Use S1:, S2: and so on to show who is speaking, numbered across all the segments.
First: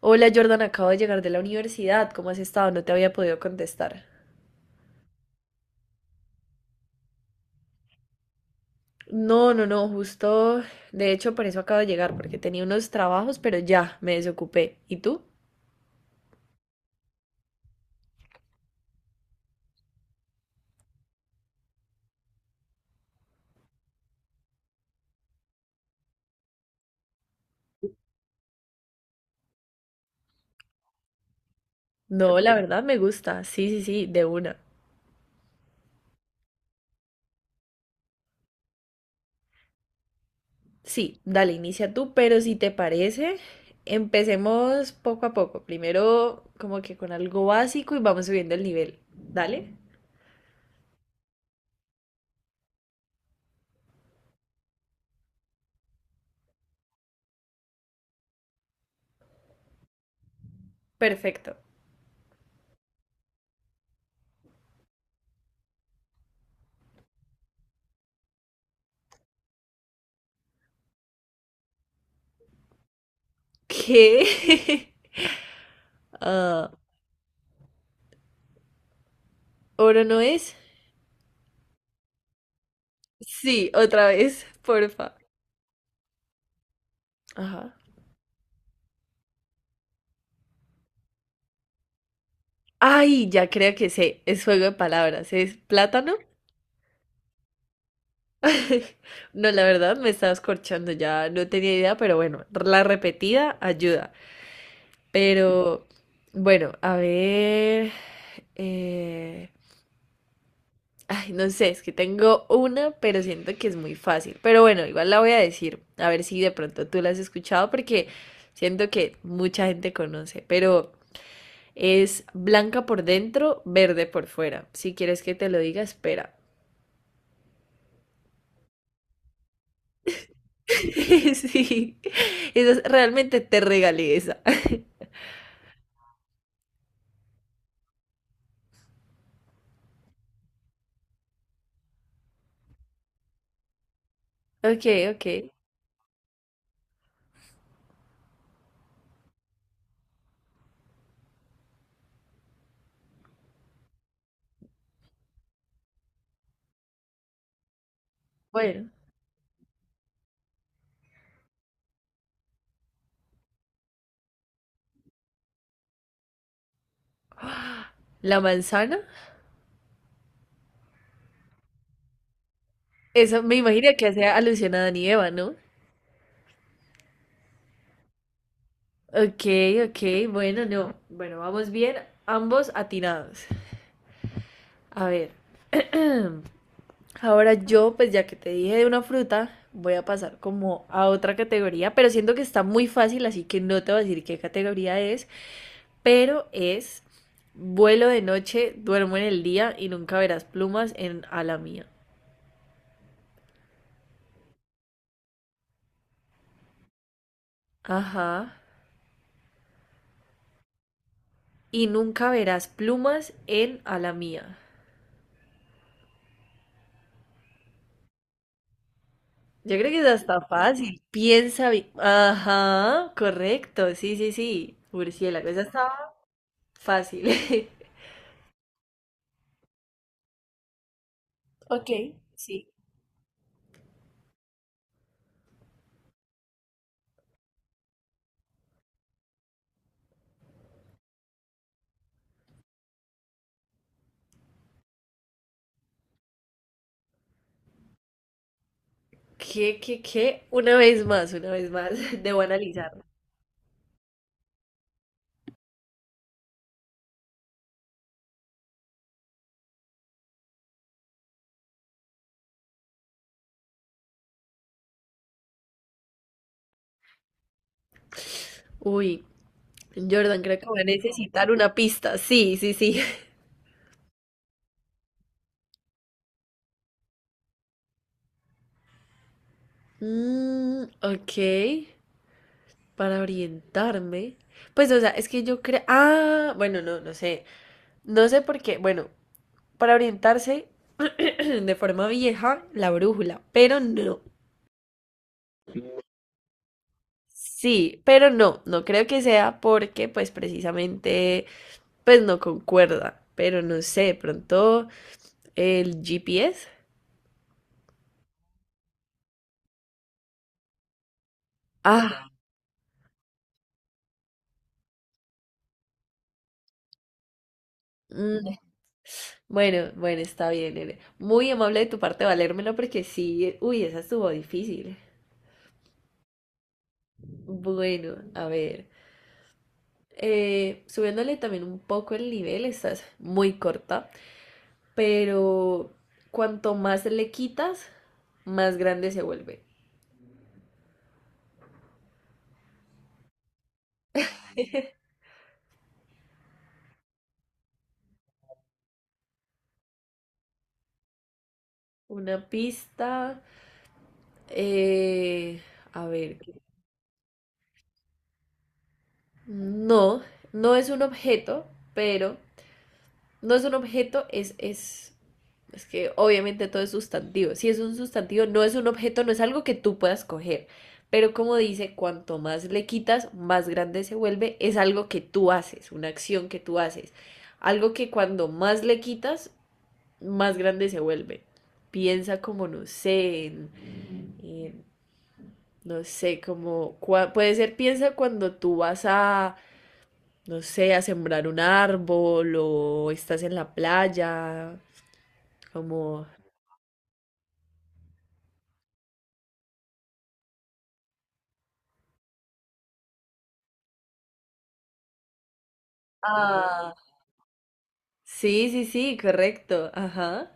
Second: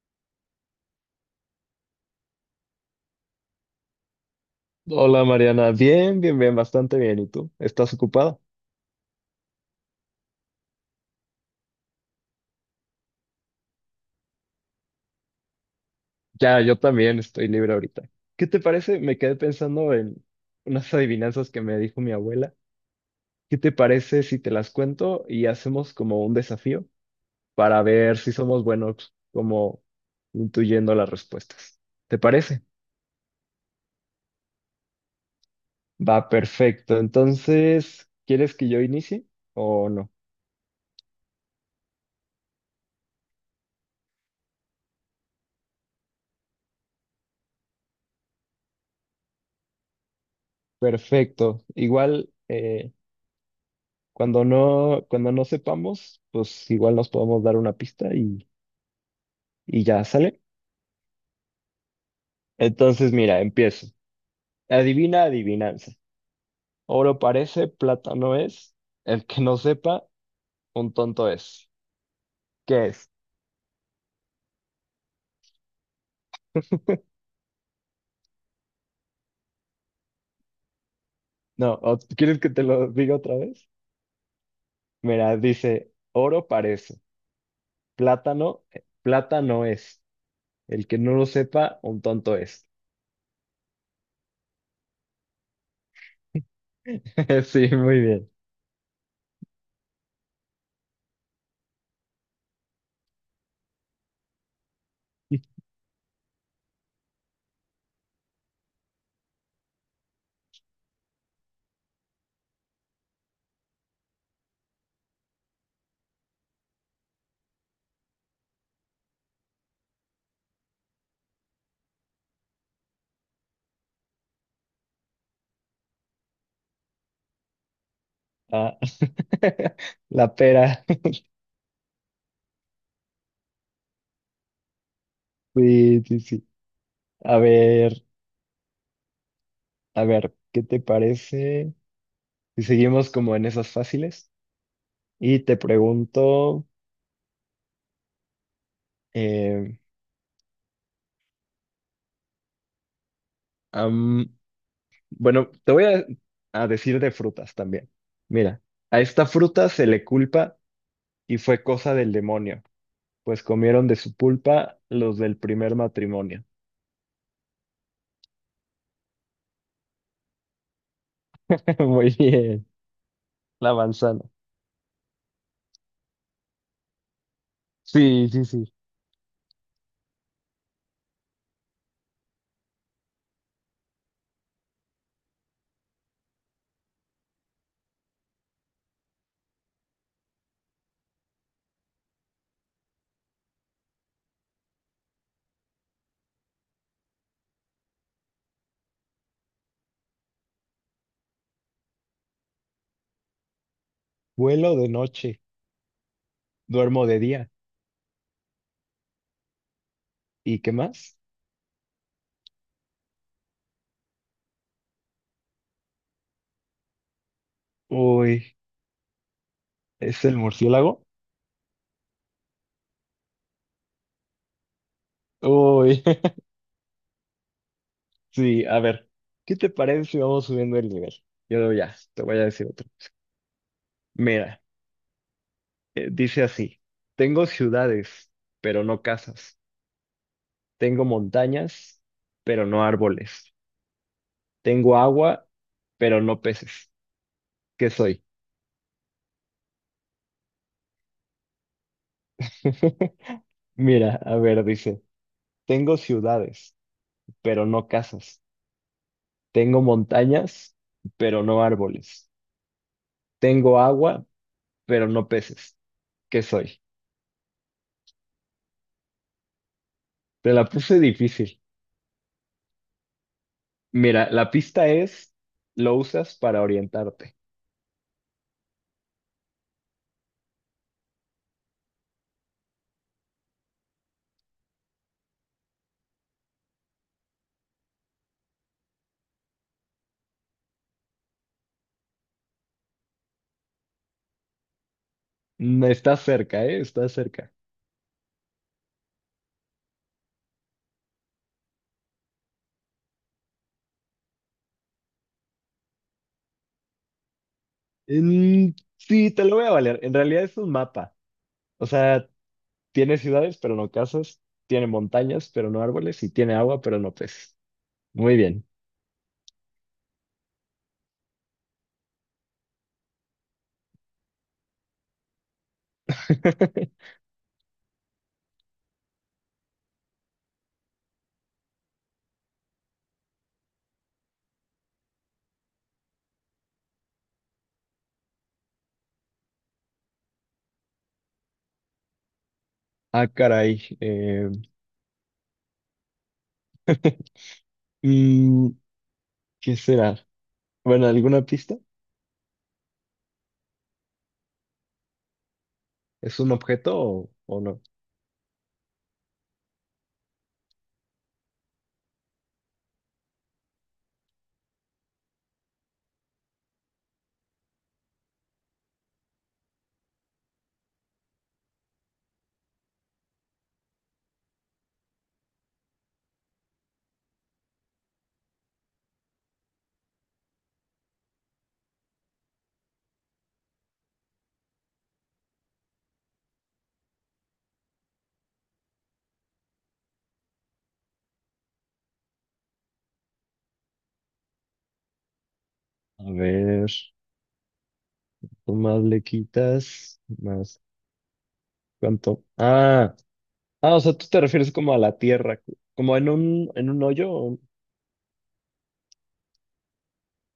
S1: Hola Jordan, acabo de llegar de la universidad. ¿Cómo has estado? No te había podido contestar.
S2: Hola Mariana, bien, bien, bien, bastante bien. ¿Y tú? ¿Estás ocupada?
S1: No, no, no, justo. De hecho, por eso acabo de llegar, porque tenía unos trabajos, pero ya me desocupé. ¿Y tú?
S2: Ya, yo también estoy libre ahorita. ¿Qué te parece? Me quedé pensando en unas adivinanzas que me dijo mi abuela. ¿Qué te parece si te las cuento y hacemos como un desafío para ver si somos buenos como intuyendo las respuestas? ¿Te
S1: No, la
S2: parece?
S1: verdad me gusta. Sí, sí, sí, de una.
S2: Va, perfecto. Entonces, ¿quieres que yo inicie o no?
S1: Sí, dale, inicia tú, pero si te parece, empecemos poco a poco. Primero, como que con algo básico y vamos subiendo el nivel. ¿Dale?
S2: Perfecto. Igual, cuando no sepamos, pues igual nos podemos dar una pista y ya sale.
S1: Perfecto.
S2: Entonces, mira, empiezo. Adivina, adivinanza. Oro parece, plata no es. El que no sepa, un tonto es. ¿Qué es?
S1: ¿Qué? Ah, ¿oro no es?
S2: No, ¿quieres que te lo diga otra vez?
S1: Sí, otra vez, porfa.
S2: Mira, dice, oro parece,
S1: Ajá.
S2: plátano, plata no es. El que no lo sepa, un tonto es.
S1: Ay, ya creo que sé, es juego de palabras, es plátano.
S2: Sí, muy bien.
S1: No, la verdad me estabas corchando, ya no tenía idea, pero bueno, la repetida ayuda. Pero bueno, a ver. eh, Ay, no sé, es que tengo una, pero siento que es muy fácil. Pero bueno, igual la voy a decir, a ver si de pronto tú la has escuchado, porque siento que mucha gente conoce, pero es blanca por dentro, verde por fuera. Si quieres que te lo diga, espera.
S2: Ah, la pera.
S1: Sí, realmente te regalé esa.
S2: Sí, sí, sí. A ver. A ver, ¿qué te parece si seguimos como en esas fáciles?
S1: Ok, ok.
S2: Y te pregunto, eh, am, bueno, te voy a decir de frutas también. Mira,
S1: Bueno,
S2: a esta fruta se le culpa y fue cosa del demonio, pues comieron de su pulpa los del primer matrimonio.
S1: la manzana.
S2: Muy bien,
S1: Eso me
S2: la
S1: imagino que
S2: manzana.
S1: hace alusión a Adán y Eva, ¿no?
S2: Sí, sí, sí.
S1: Ok, ok, bueno, no. Bueno, vamos bien, ambos atinados. A ver, ahora yo, pues ya que te dije de una fruta, voy a pasar como a otra categoría, pero siento que está muy fácil, así que no te voy a decir qué categoría es, pero es vuelo de noche, duermo en el día y nunca verás plumas en ala mía.
S2: Vuelo de noche, duermo de día.
S1: Ajá.
S2: ¿Y qué más?
S1: Y nunca verás plumas en a la mía.
S2: Uy,
S1: Yo creo que es
S2: ¿es el
S1: hasta fácil.
S2: murciélago?
S1: Piensa bien. Ajá, correcto. Sí, sí, sí. Murciélago, esa
S2: Uy.
S1: estaba fácil.
S2: Sí, a ver, ¿qué te parece si vamos subiendo el nivel? Yo
S1: Ok,
S2: ya, te voy a
S1: sí.
S2: decir otro. Mira, dice así, tengo ciudades, pero no casas. Tengo montañas, pero no árboles. Tengo agua, pero no peces. ¿Qué soy?
S1: ¿Qué, qué, qué? Una vez más, una vez más. Debo analizarlo.
S2: Mira, a ver, dice, tengo ciudades, pero no casas. Tengo montañas, pero no árboles. Tengo agua, pero no peces. ¿Qué soy?
S1: Uy, Jordan,
S2: Te
S1: creo
S2: la
S1: que voy a
S2: puse
S1: necesitar
S2: difícil.
S1: una pista. Sí, sí, sí.
S2: Mira, la pista es, lo usas para orientarte.
S1: Mm, ok. Para orientarme. Pues, o sea, es que yo creo. Ah, bueno, no, no sé. No sé por qué. Bueno, para orientarse de forma vieja la brújula, pero no.
S2: Estás cerca, ¿eh? Estás cerca.
S1: Sí, pero no, no creo que sea porque pues precisamente pues no concuerda, pero no sé, pronto el GPS.
S2: Mm, sí, te lo voy a valer. En realidad es un mapa. O
S1: Ah,
S2: sea, tiene ciudades, pero no casas. Tiene montañas, pero no árboles. Y tiene agua, pero no peces. Muy
S1: mm,
S2: bien.
S1: bueno, bueno, está bien, Ere. Muy amable de tu parte valérmelo porque sí, uy, esa estuvo difícil. Bueno, a ver, subiéndole también un poco el nivel, estás muy corta. Pero cuanto más le quitas, más grande se vuelve.
S2: Ah, caray. Mm, ¿qué será? Bueno, ¿alguna pista?
S1: Una pista, eh, a ver,
S2: ¿Es un objeto o no?
S1: no, no es un objeto, pero no es un objeto, es que obviamente todo es sustantivo. Si es un sustantivo, no es un objeto, no es algo que tú puedas coger. Pero como dice, cuanto más le quitas, más grande se vuelve. Es algo que tú haces, una acción que tú haces. Algo que cuando más le quitas, más grande se vuelve. Piensa como, no sé, en- no sé, como, puede ser piensa cuando tú vas a, no sé, a sembrar un árbol o estás en la playa,
S2: A
S1: como...
S2: ver, tú más le quitas, más cuánto. Ah. Ah, o sea, tú te refieres como a la tierra, como en un, en
S1: Ah,
S2: un hoyo.
S1: sí, sí, sí, correcto, ajá.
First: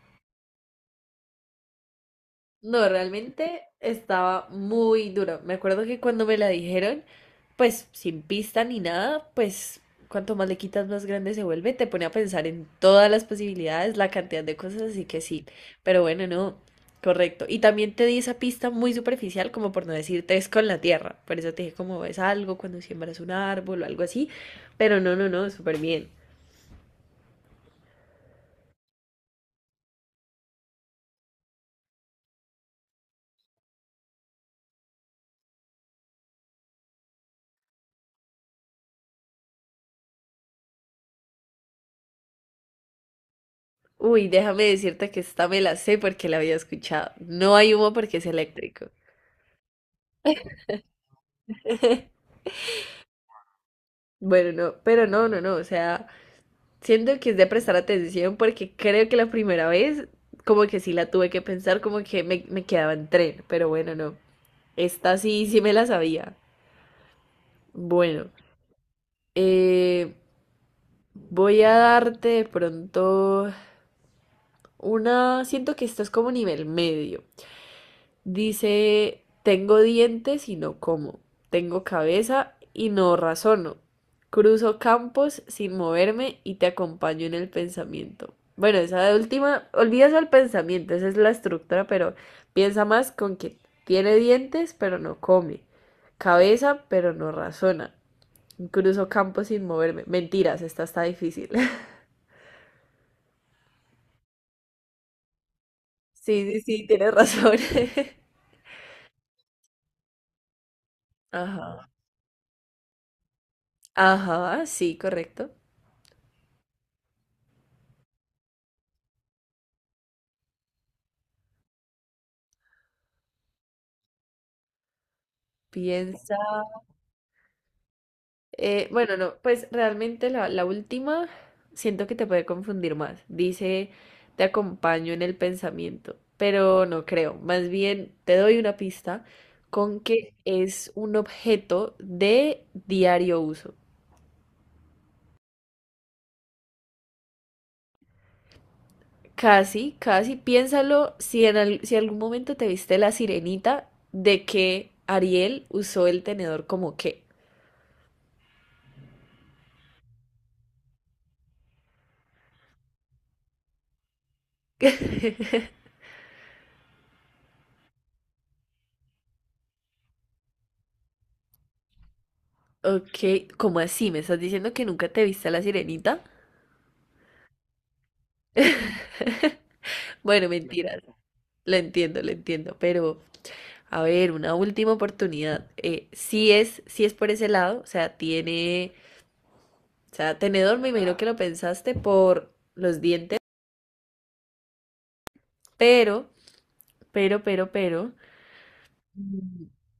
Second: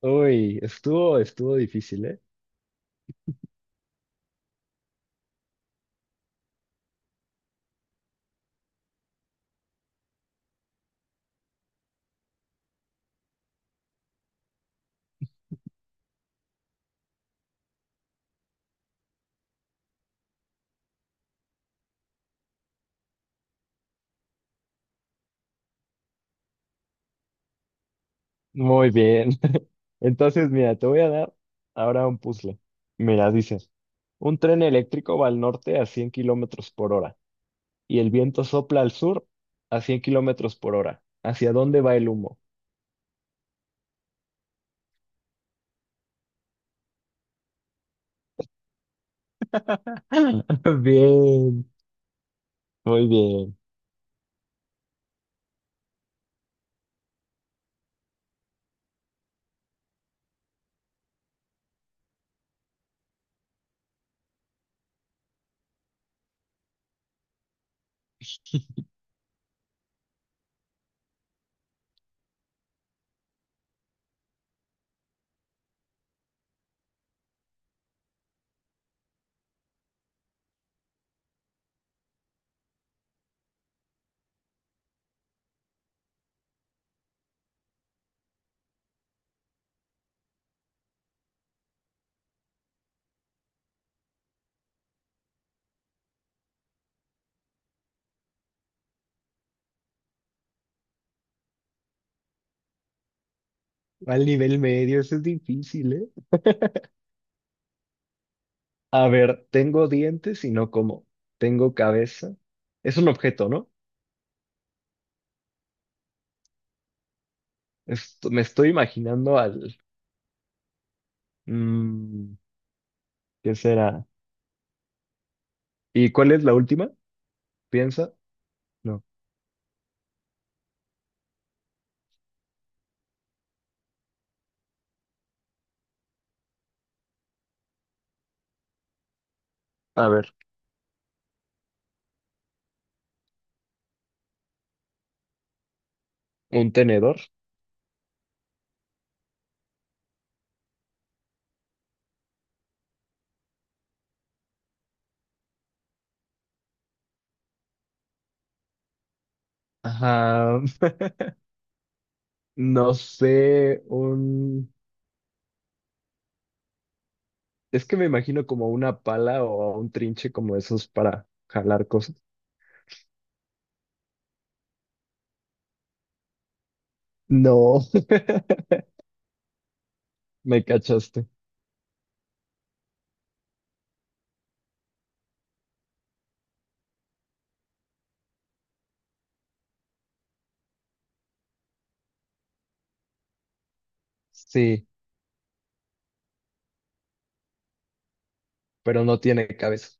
S2: Uy, estuvo, estuvo difícil, ¿eh?
S1: No, realmente estaba muy duro. Me acuerdo que cuando me la dijeron, pues sin pista ni nada, pues cuanto más le quitas, más grande se vuelve. Te pone a pensar en todas las posibilidades, la cantidad de cosas, así que sí. Pero bueno, no, correcto. Y también te di esa pista muy superficial, como por no decirte es con la tierra. Por eso te dije como es algo cuando siembras un árbol o algo así. Pero no, no, no, súper bien.
S2: Muy bien. Entonces, mira, te voy a dar ahora un puzzle. Mira, dice, un tren eléctrico va al norte a 100 kilómetros por hora y el viento sopla al sur a 100 kilómetros por hora. ¿Hacia dónde va el humo?
S1: Uy, déjame decirte que esta me la sé porque la había escuchado. No hay humo porque es eléctrico.
S2: Bien, muy bien.
S1: Bueno, no, pero no, no, no, o sea, siento que es de prestar atención porque creo que la primera vez como que sí la tuve que pensar, como que me quedaba en tren, pero bueno, no, esta sí, sí me la sabía. Bueno, eh, voy a darte de pronto una, siento que esto es como nivel medio. Dice, tengo dientes y no como, tengo cabeza y no razono, cruzo campos sin moverme y te acompaño en el pensamiento. Bueno, esa de última, olvídate el pensamiento, esa es la estructura, pero piensa más con que tiene dientes pero no come, cabeza pero no razona, cruzo campos sin moverme. Mentiras, esta está difícil.
S2: Al nivel medio, eso es difícil, ¿eh?
S1: Sí, sí, sí, tienes razón.
S2: A ver, tengo dientes y no como. Tengo
S1: Ajá.
S2: cabeza. Es un objeto, ¿no?
S1: Ajá, sí, correcto.
S2: Esto, me estoy imaginando al... mm, ¿qué será? ¿Y cuál
S1: Piensa.
S2: es la última? ¿Piensa? No.
S1: Bueno, no, pues realmente la última siento que te puede confundir más. Dice, te acompaño en el pensamiento, pero no creo. Más bien, te doy una pista con
S2: A ver,
S1: que es un objeto de diario uso.
S2: un tenedor.
S1: Casi, casi, piénsalo si algún momento te viste la sirenita de que Ariel usó el tenedor como qué.
S2: Ajá, no sé, un... Es que me imagino como una pala o un trinche como esos para jalar cosas.
S1: Ok, ¿cómo así? ¿Me estás diciendo que nunca te viste a la sirenita?
S2: No,
S1: Bueno,
S2: me
S1: mentiras.
S2: cachaste.
S1: Lo entiendo, pero a ver, una última oportunidad. Si es por ese lado, o sea, tiene, o sea, tenedor, me imagino que lo pensaste por los dientes,
S2: Sí,
S1: pero, pero,
S2: pero no tiene
S1: mm,
S2: cabeza.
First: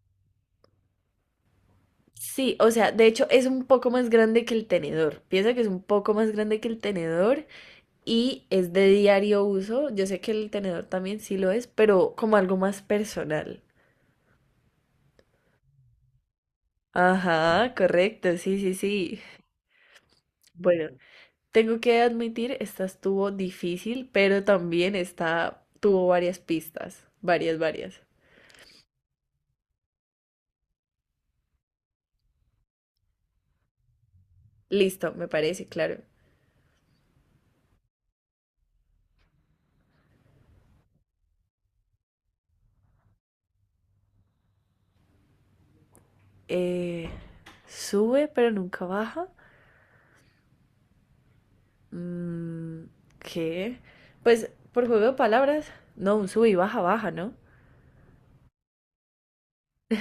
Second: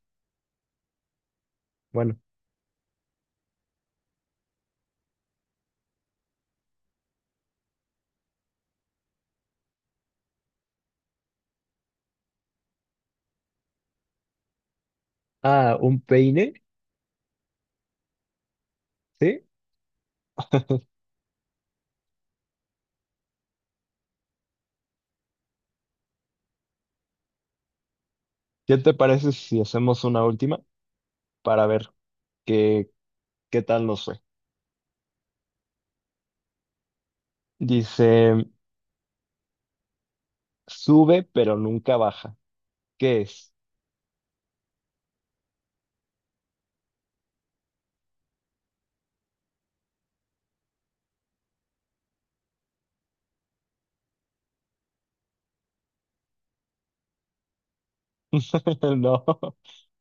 S2: Bueno,
S1: sí, o sea, de hecho es un poco más grande que el tenedor. Piensa que es un poco más grande que el tenedor y es de diario uso. Yo sé que el tenedor también sí lo es, pero como algo más personal.
S2: ah, un peine,
S1: Ajá, correcto, sí, sí, sí.
S2: ¿sí?
S1: Bueno. Tengo que admitir, esta estuvo difícil, pero también esta tuvo varias pistas, varias, varias.
S2: ¿Qué te parece si hacemos una última para ver qué, qué tal nos fue?
S1: Listo, me parece, claro.
S2: Dice... Sube, pero nunca baja. ¿Qué es?
S1: Eh, sube, pero nunca baja. Mm, ¿qué? Pues por juego de palabras, no, un sube y baja, baja, ¿no?
S2: No,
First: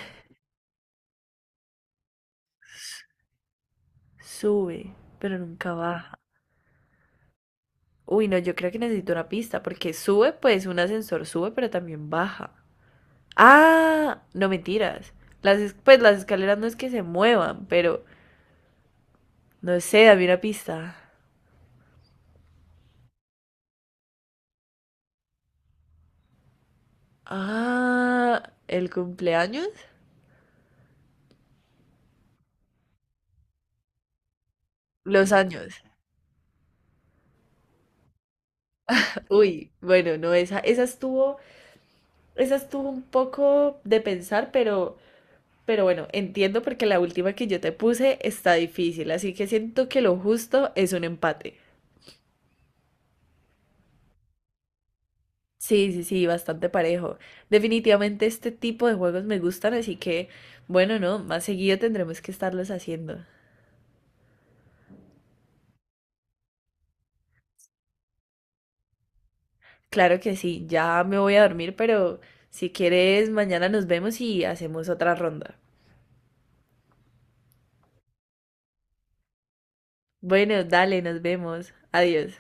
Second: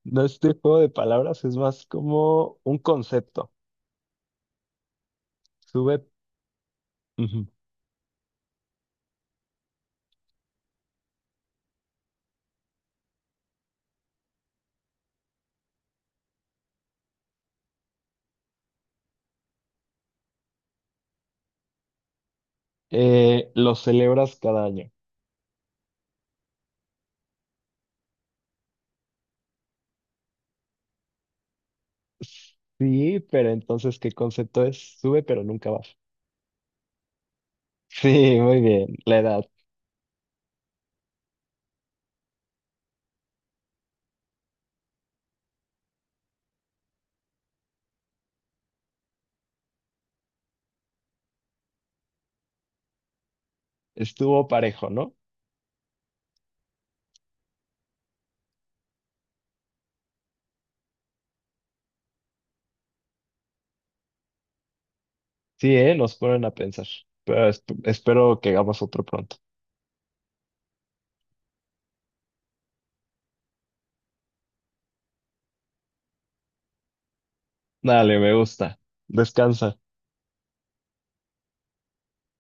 S2: no es de juego de palabras, es más como un concepto.
S1: Sube, pero nunca
S2: Sube,
S1: baja.
S2: ujú.
S1: Uy, no, yo creo que necesito una pista, porque sube, pues un ascensor sube, pero también baja. Ah, no mentiras. Pues las escaleras no es que se muevan, pero... No sé, dame una pista.
S2: Lo celebras cada año.
S1: Ah, el cumpleaños.
S2: Sí, pero entonces, ¿qué concepto es? Sube,
S1: Los
S2: pero nunca
S1: años.
S2: baja. Sí, muy bien, la edad.
S1: Uy, bueno, no, esa estuvo un poco de pensar, pero bueno, entiendo porque la última que yo te puse está difícil, así que siento que lo justo es un empate.
S2: Estuvo parejo, ¿no?
S1: Sí, sí, sí, bastante parejo. Definitivamente este tipo de juegos me gustan, así que, bueno, no, más seguido tendremos que estarlos haciendo.
S2: Sí, ¿eh? Nos ponen a pensar. Pero espero que hagamos otro pronto.
S1: Claro que sí, ya me voy a dormir, pero si quieres, mañana nos vemos y hacemos otra ronda.
S2: Dale, me gusta. Descansa.
S1: Bueno, dale, nos vemos. Adiós.